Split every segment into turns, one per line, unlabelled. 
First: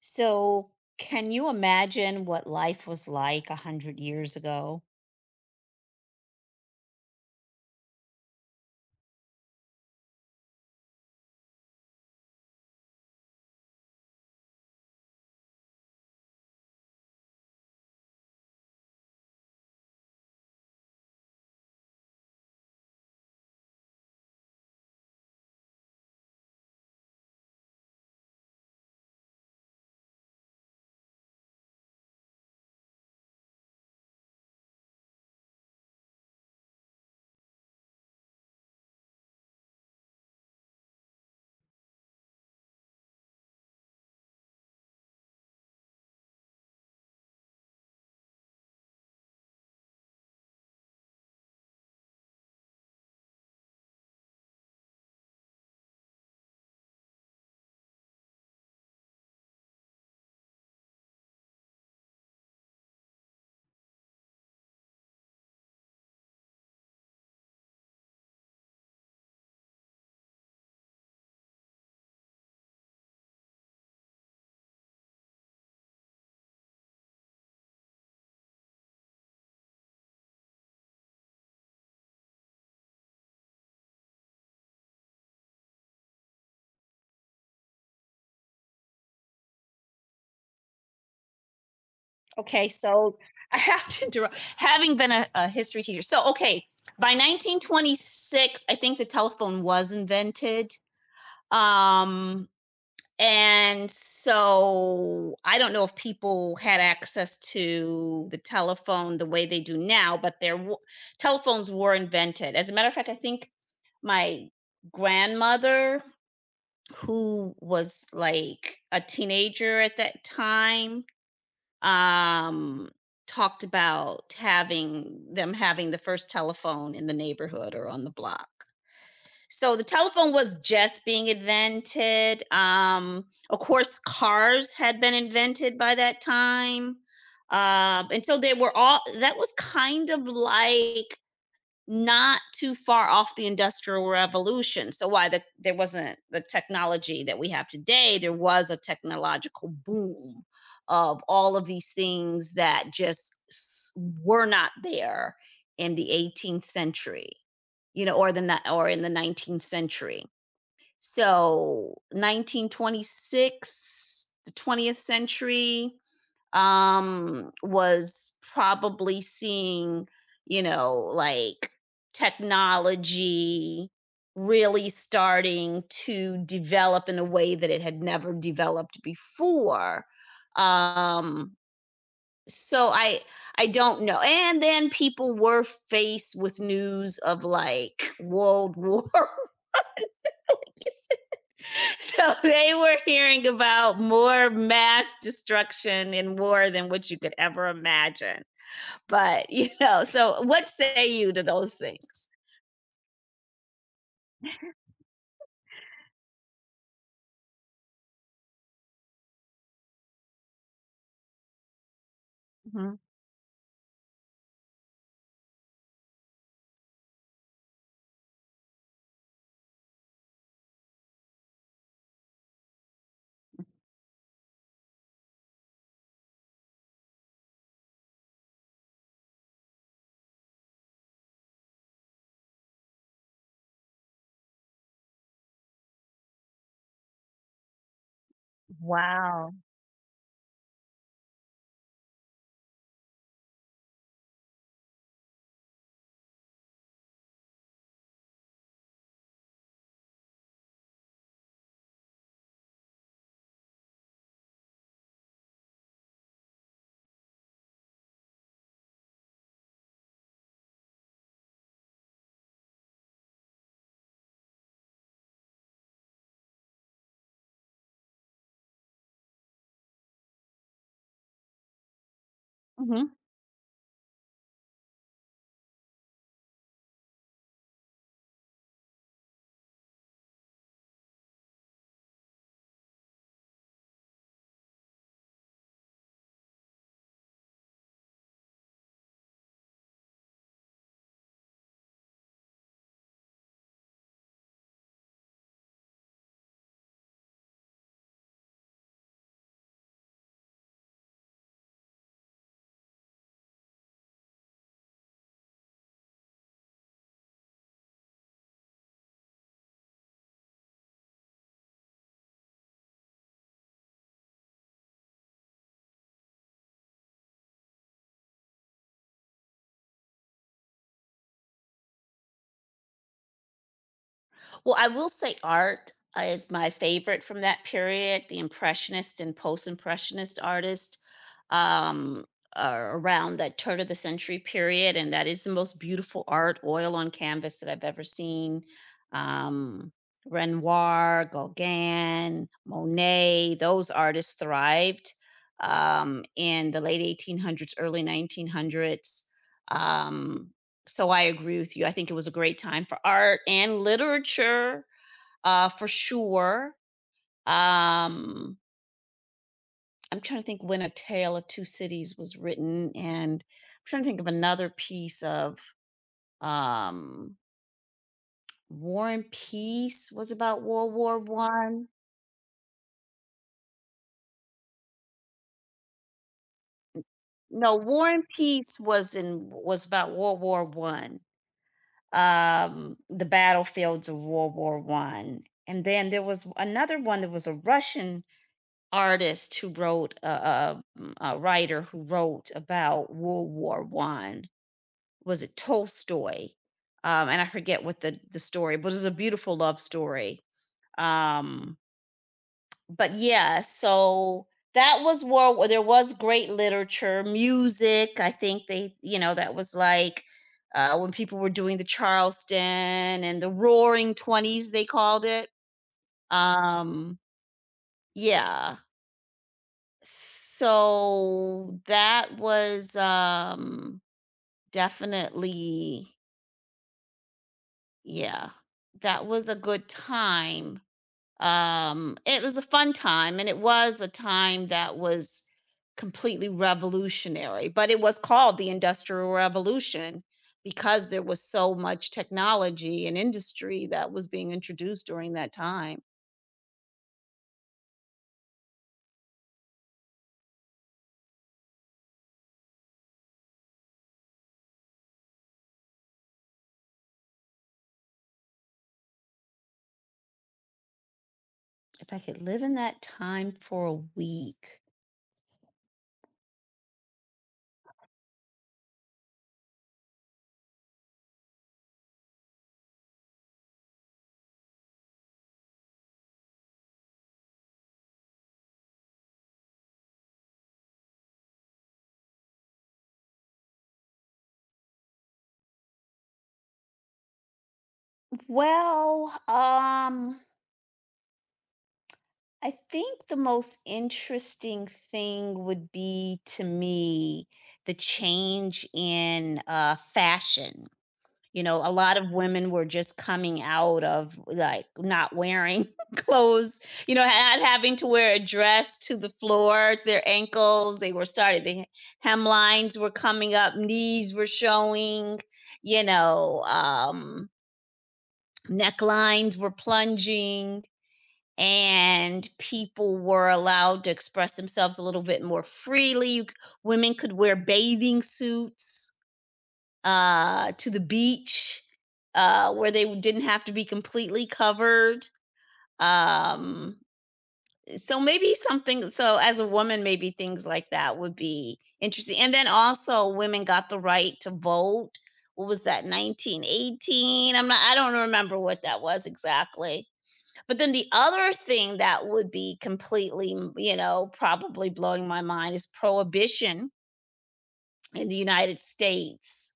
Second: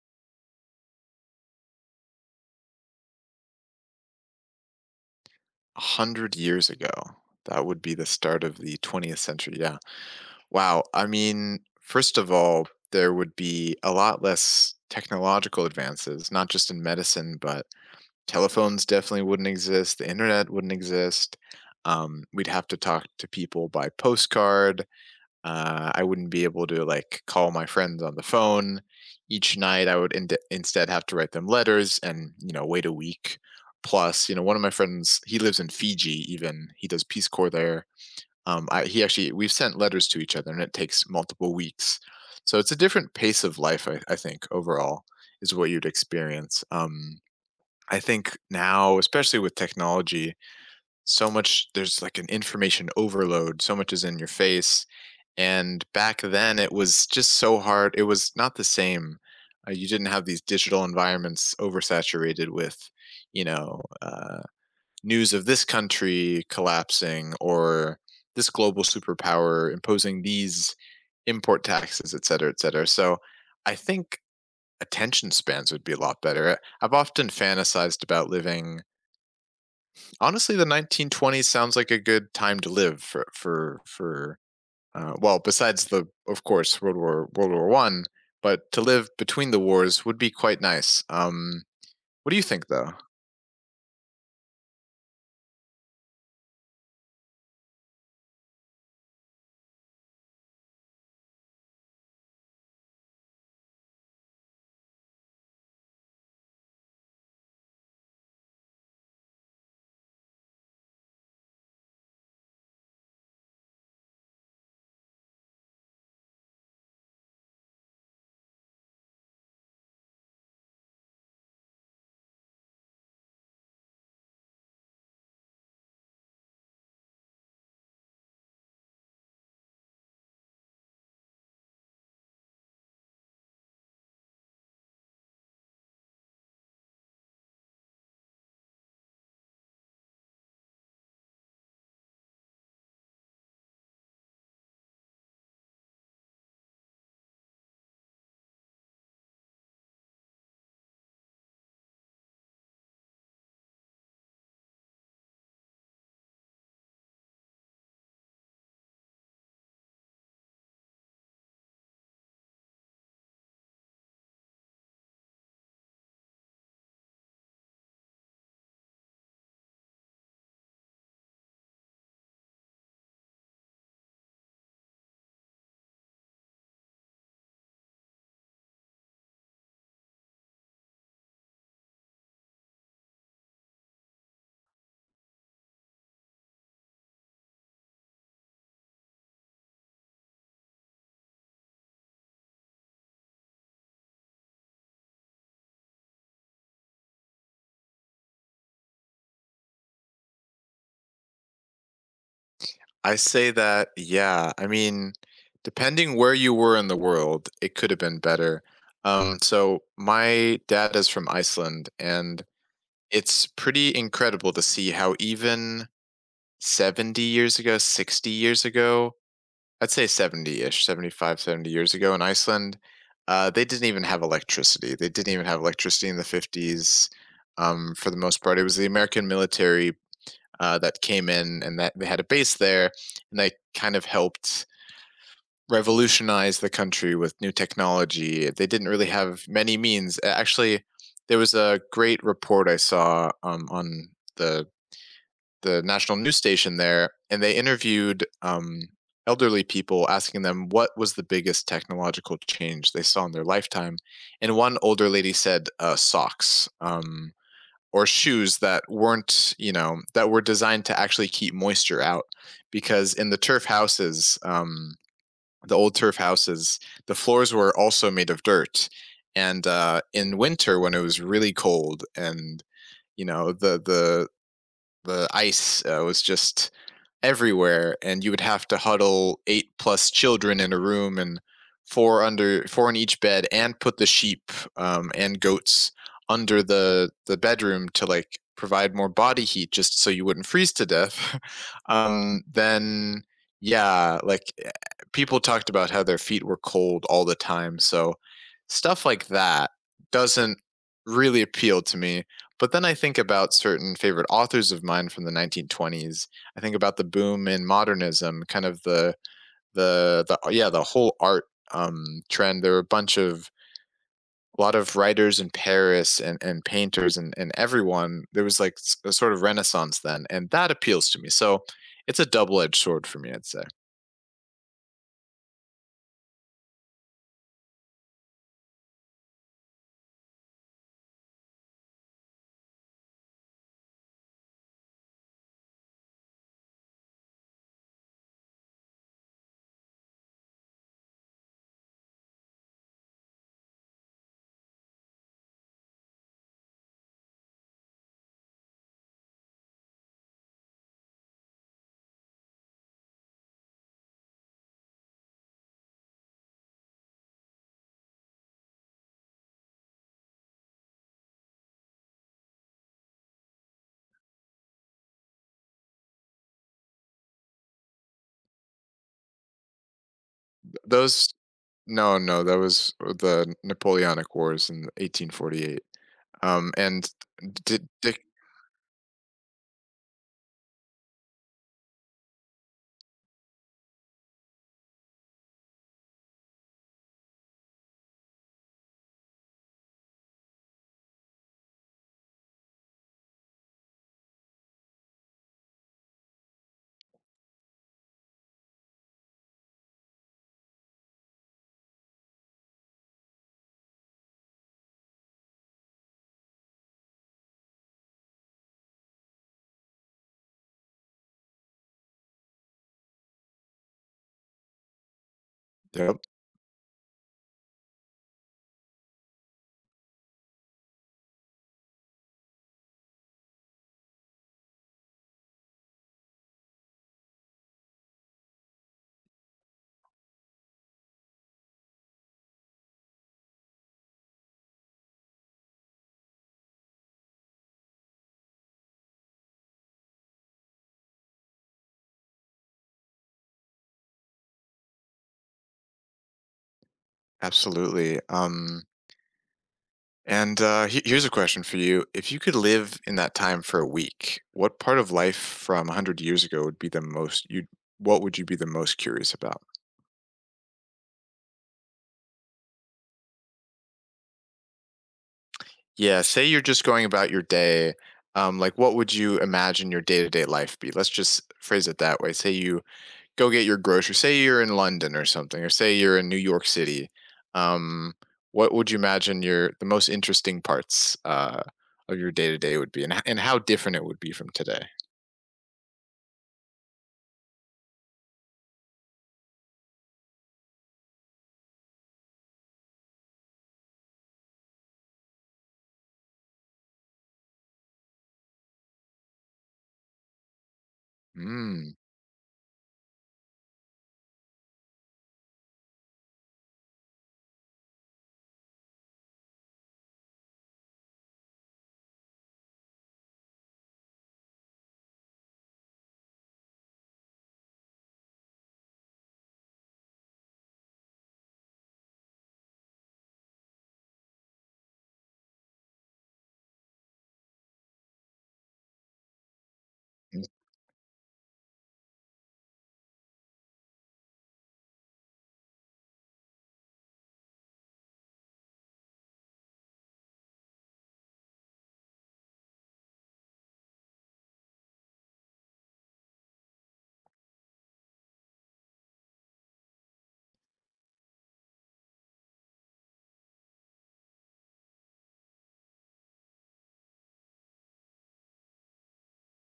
So, can you imagine what life was like 100 years ago?
100 years ago. That would be the start of the 20th century, yeah. Wow, I mean, first of all, there would be a lot less technological advances, not just in medicine, but telephones definitely wouldn't exist, the internet wouldn't exist. We'd have to talk to people by postcard. I wouldn't be able to like call my friends on the phone each night. I would instead have to write them letters and wait a week. Plus, one of my friends he lives in Fiji. Even he does Peace Corps there. He actually we've sent letters to each other, and it takes multiple weeks. So it's a different pace of life. I think overall is what you'd experience. I think now, especially with technology, so much there's like an information overload. So much is in your face, and back then, it was just so hard. It was not the same. You didn't have these digital environments oversaturated with, you know, uh, news of this country collapsing or this global superpower imposing these import taxes, et cetera, et cetera. So I think attention spans would be a lot better. I've often fantasized about living. Honestly, the 1920s sounds like a good time to live for, well, besides the, of course, World War One, but to live between the wars would be quite nice. What do you think,
Okay,
though?
so I have to interrupt. Having been a history teacher. So, okay, by 1926, I think the telephone was invented. Um, and so I don't know if people had access to the telephone the way they do now, but telephones were invented. As a matter of fact, I think my grandmother, who was like a teenager at that time, um talked about having the first telephone in the neighborhood or on the block. So the telephone was just being invented. Of course, cars had been invented by that time. And so they were all that was kind of like not too far off the industrial revolution. So there wasn't the technology that we have today. There was a technological boom of all of these things that just were not there in the 18th century, you know, or in the 19th century. So 1926, the 20th century, was probably seeing, you know, like, technology really starting to develop in a way that it had never developed before. Um so i i don't know. And then people were faced with news of like world war so they were hearing about more mass destruction in war than what you could ever imagine. But, you know, so what say you to those things?
I say that, yeah. I mean, depending where you were in the world, it could have been better. So my dad is from Iceland, and
Mhm.
it's pretty incredible to see how even 70 years ago, 60 years ago, I'd say 70-ish, 70 years ago in Iceland. They didn't even have electricity. They didn't even have electricity in the 50s, for the most part. It was the American military, that came in and that they had a base there, and they kind of helped revolutionize the country with new technology. They didn't really have
Wow.
many means. A actually, there was a great report I saw, on the the national news station there, and they interviewed elderly people, asking them what was the biggest technological change they saw in their lifetime. And one older lady said, socks, or shoes that weren't, that were designed to actually keep moisture out, because in the turf houses, the old turf houses, the floors were also made of dirt. And in winter, when it was really cold, and
Mhm.
the the ice was just everywhere, and you would have to huddle eight plus children in a room, and four under four in each bed, and put the sheep, and goats under the bedroom to like provide more body heat, just so you wouldn't freeze to death Then yeah, like, people talked about how their feet were cold all the time, so stuff like that doesn't really appeal to me. But then I think about certain favorite authors of mine from the 1920s. I think about the boom in modernism, kind of the yeah, the whole art trend. There were a lot of writers in Paris, and painters, and everyone. There was like a sort of renaissance then, and that appeals to me. So it's a double edged sword for me, I'd say.
Well, I will say art is my favorite from that period. The impressionist and post-impressionist artist um, are around that turn of the century period, and that is the most beautiful art, oil on canvas that I've ever seen. Um, Renoir, Gauguin, Monet, those artists thrived in the late 1800s, early 1900s. Um, so I agree with you. I think it was a great time for art and literature, for sure. Um, I'm trying to think when A Tale of Two Cities was written, and I'm trying to think of another piece of um, War and Peace was about World War
Those
One.
No, no, that was the Napoleonic Wars in 1848. And
No,
Dick,
War
Dick,
and Peace was in was about World War One. The battlefields of World War One, and then there was another one that was a Russian artist who wrote a writer who wrote about World War One. Was it Tolstoy? And I forget what the story, but it was a beautiful love story. Um, but yeah, so that was world where there was great literature, music. I think they, you know, that was like when people were doing the Charleston and the Roaring Twenties, they called it.
Yep,
Um, yeah, So that was, definitely yeah, that was a good time. It was a fun time, and it was a time that was completely revolutionary, but it was called the Industrial Revolution because there was so much technology and industry that was being introduced during that time.
absolutely. And here's a question for you. If you could live in that time for a week, what part of life from 100 years ago, would be the most you what would you be the most curious about?
If I could live in that time for a week.
Yeah, say you're just going about your day, like what would you imagine your day-to-day life be? Let's just phrase it that way. Say you go get your groceries, say you're in London or something, or say you're in New York City. Um what would you imagine your the most interesting parts of your day-to-day would be, and how different it would be from today?
Well, I think the most interesting thing would be to me the change in fashion. You know, a
Mm.
lot of women were just coming out of like not wearing clothes, you know, not having to wear a dress to the floor, to their ankles. The hemlines were coming up, knees were showing, you know, necklines were plunging, and people were allowed to express themselves a little bit more freely. Women could wear bathing suits to the beach where they didn't have to be completely covered. Um, so maybe something, so as a woman, maybe things like that would be interesting. And then also, women got the right to vote. What was that, 1918? I don't remember what that was exactly, but then the other thing that would be completely, you know, probably blowing my mind is prohibition in the United States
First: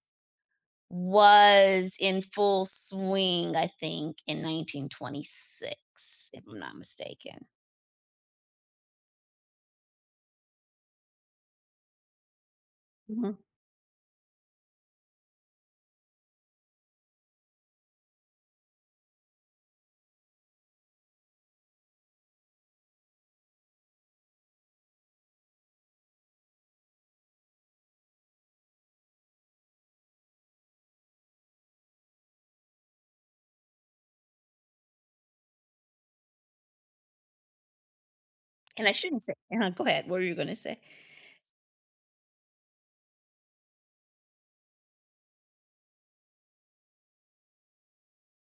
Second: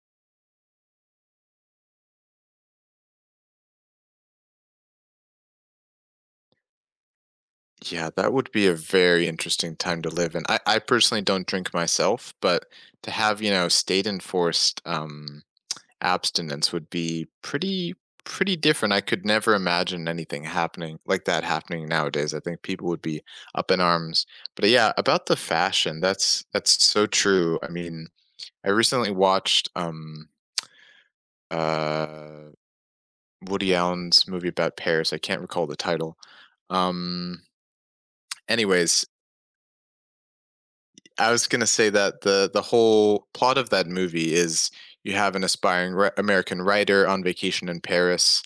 was in full swing, I think, in 1926, if I'm not mistaken.
Yeah, that would be a very interesting time to live in. I personally don't drink myself, but to
Mhm.
have, state enforced, abstinence would be pretty, pretty different. I could never imagine anything happening like that happening nowadays. I think people would be up in arms. But yeah, about the fashion, that's so true. I mean, I recently watched uh Woody Allen's movie about Paris. I can't recall the title. Um
And I
anyways,
shouldn't say, go ahead. What are you going to say?
I was gonna say that the whole plot of that movie is you have an aspiring American writer on vacation in Paris,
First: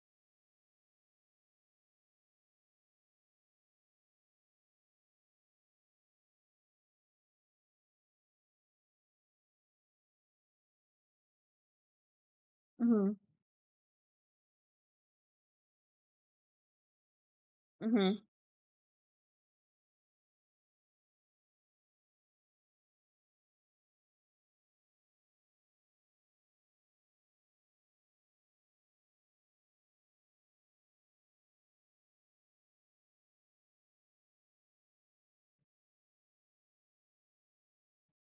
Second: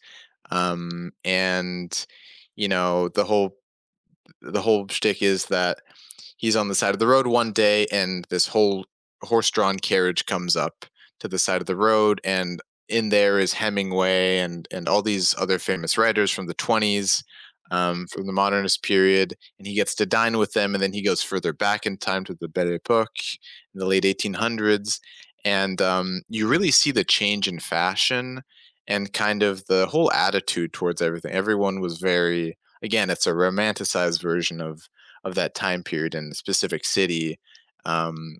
and you know the whole the whole shtick is that he's on the side of the road one day, and this whole horse-drawn carriage comes up to the side of the road, and
Hmm.
in there is Hemingway and all these other famous writers from the 20s,
Hmm.
from the modernist period, and he gets to dine with them, and then he goes further back in time to the belle epoque in the late 1800s and you really see the change in fashion, and kind of the whole attitude towards everything. Everyone was very, again, it's a romanticized version of that time period in a specific city. Um,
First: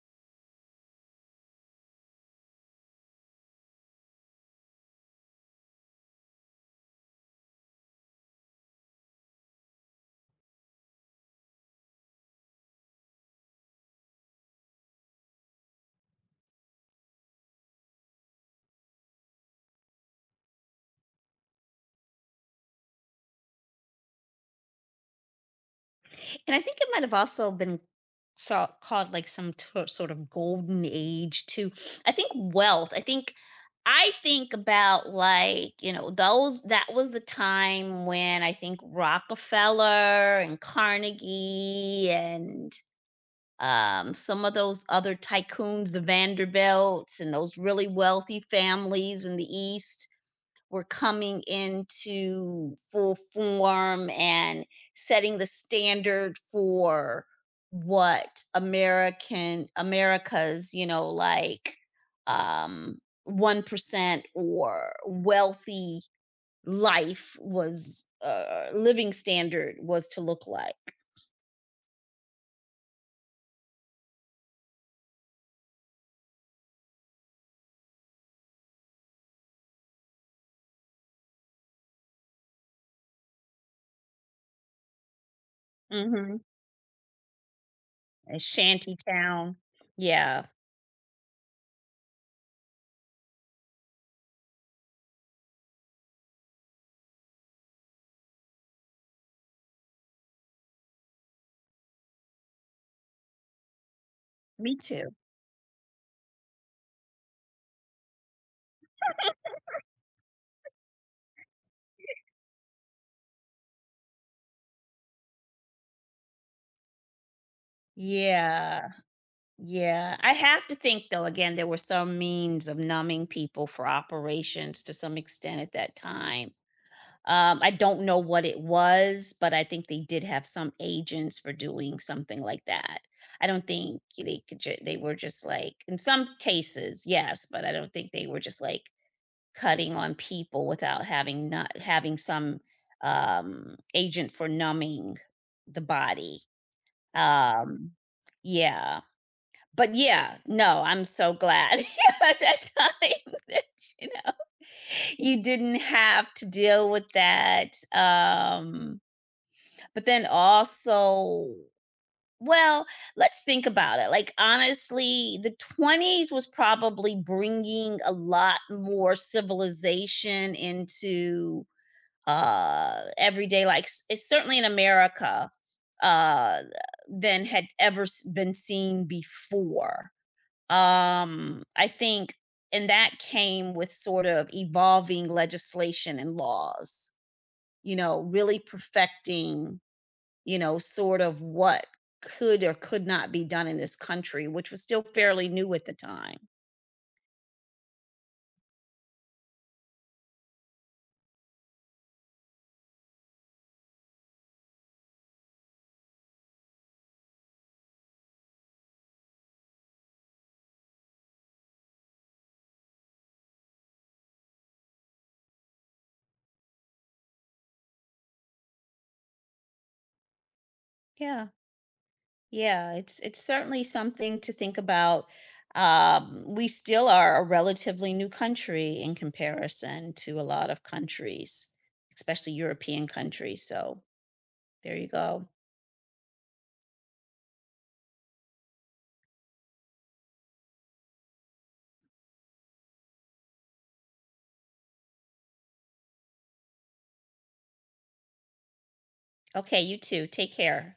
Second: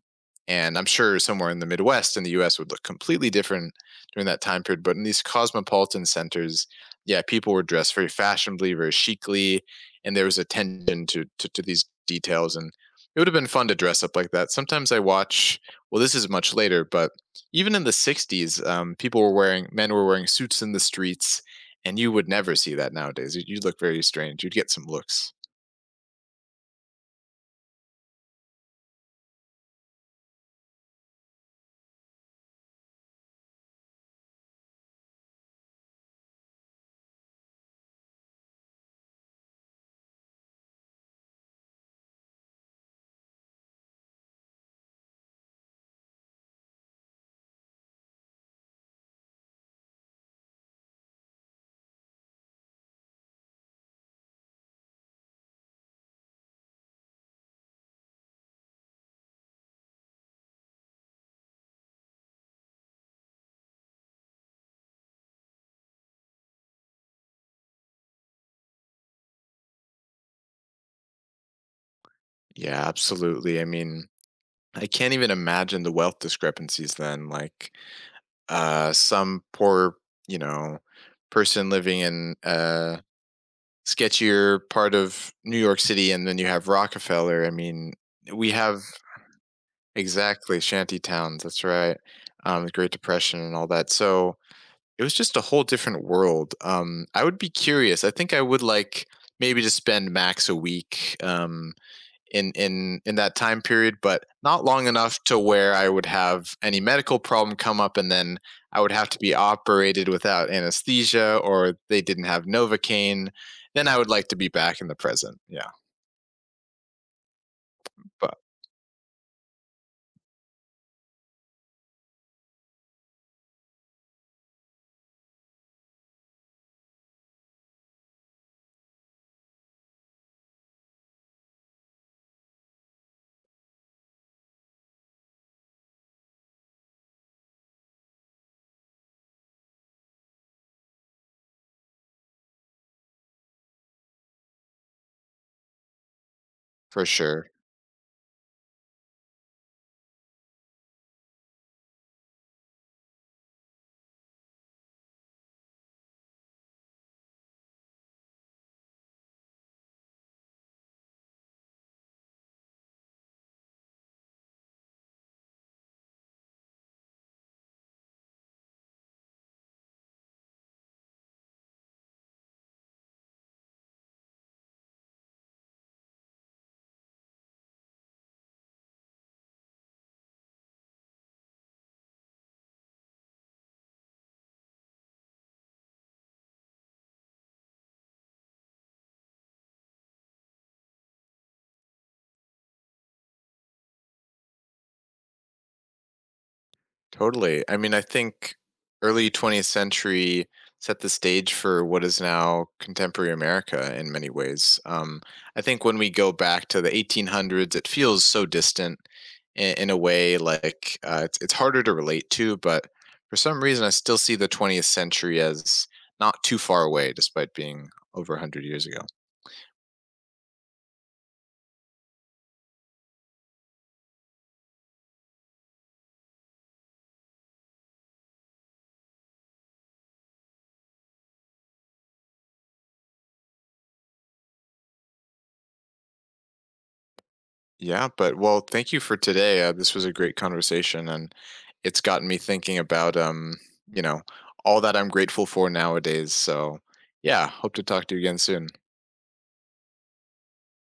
and I'm sure somewhere in the Midwest in the US would look completely different during that time period. But in these cosmopolitan centers, yeah, people were dressed very fashionably, very chicly, and there was attention to these details. And it would have been fun to dress up like that. Sometimes I watch, well, this is much later, but even in the 60s, people were wearing, men were wearing suits in the streets, and you would never see that nowadays. You'd look very strange. You'd get some looks.
And I think it might have also been saw called like some to- sort of golden age too. I think wealth. I think about like, you know, those that was the time when I think Rockefeller and Carnegie and some of those other tycoons, the Vanderbilts and those really wealthy families in the East were coming into full form and setting the standard for what American America's, you know, like um 1% or wealthy life was living standard was to look like.
Yeah, absolutely. I mean, I can't even imagine the wealth discrepancies then. Like, some poor, you know, person living in a sketchier part of New York City, and
Mhm.
then you have Rockefeller. I mean,
A
we have,
shanty town. Yeah,
exactly, shanty towns. That's right. The Great Depression and all that. So it was just a whole different world. I would be curious. I think I would like maybe to spend max a week. In that time period, but not
me
long
too.
enough to where I would have any medical problem come up, and then I would have to be operated without anesthesia, or they didn't have novocaine. Then I would like to be back in the present. Yeah, but
Yeah. Yeah, I have to think, though, again, there were some means of numbing people for operations to some extent at that time. I don't know what it was, but I think they did have some agents for doing something like that. I don't think they could they were just like in some cases, yes, but I don't think they were just like cutting on people without having not having some agent for numbing the body.
for sure.
Um yeah yeah, no, I'm so glad at that time that, you know, you didn't have to deal with that, but then also well, let's think about it, like, honestly, the 20s was probably bringing a lot more civilization into, everyday like, s it's certainly in America, uh, than had ever s been seen before. I think And that came with sort of evolving legislation and laws, you know, really perfecting, you know, sort of what could or could not be done in this country, which was still fairly new at the time.
Totally. I mean, I think early 20th century set the stage for what is now contemporary America in many ways. I think when we go back to the 1800s, it feels so distant in a way, like, it's harder to relate to, but for some reason, I still see the 20th century as not too far away, despite being over 100 years ago.
Yeah. Yeah, it's certainly something to think about. We still are a relatively new country in comparison to a lot of countries, especially European countries. So there you go.
Yeah, but well, thank you for today. This was a great conversation, and it's gotten me thinking about, you know, all that I'm grateful for nowadays. So, yeah, hope to talk to you again soon.
Okay, you too. Take care.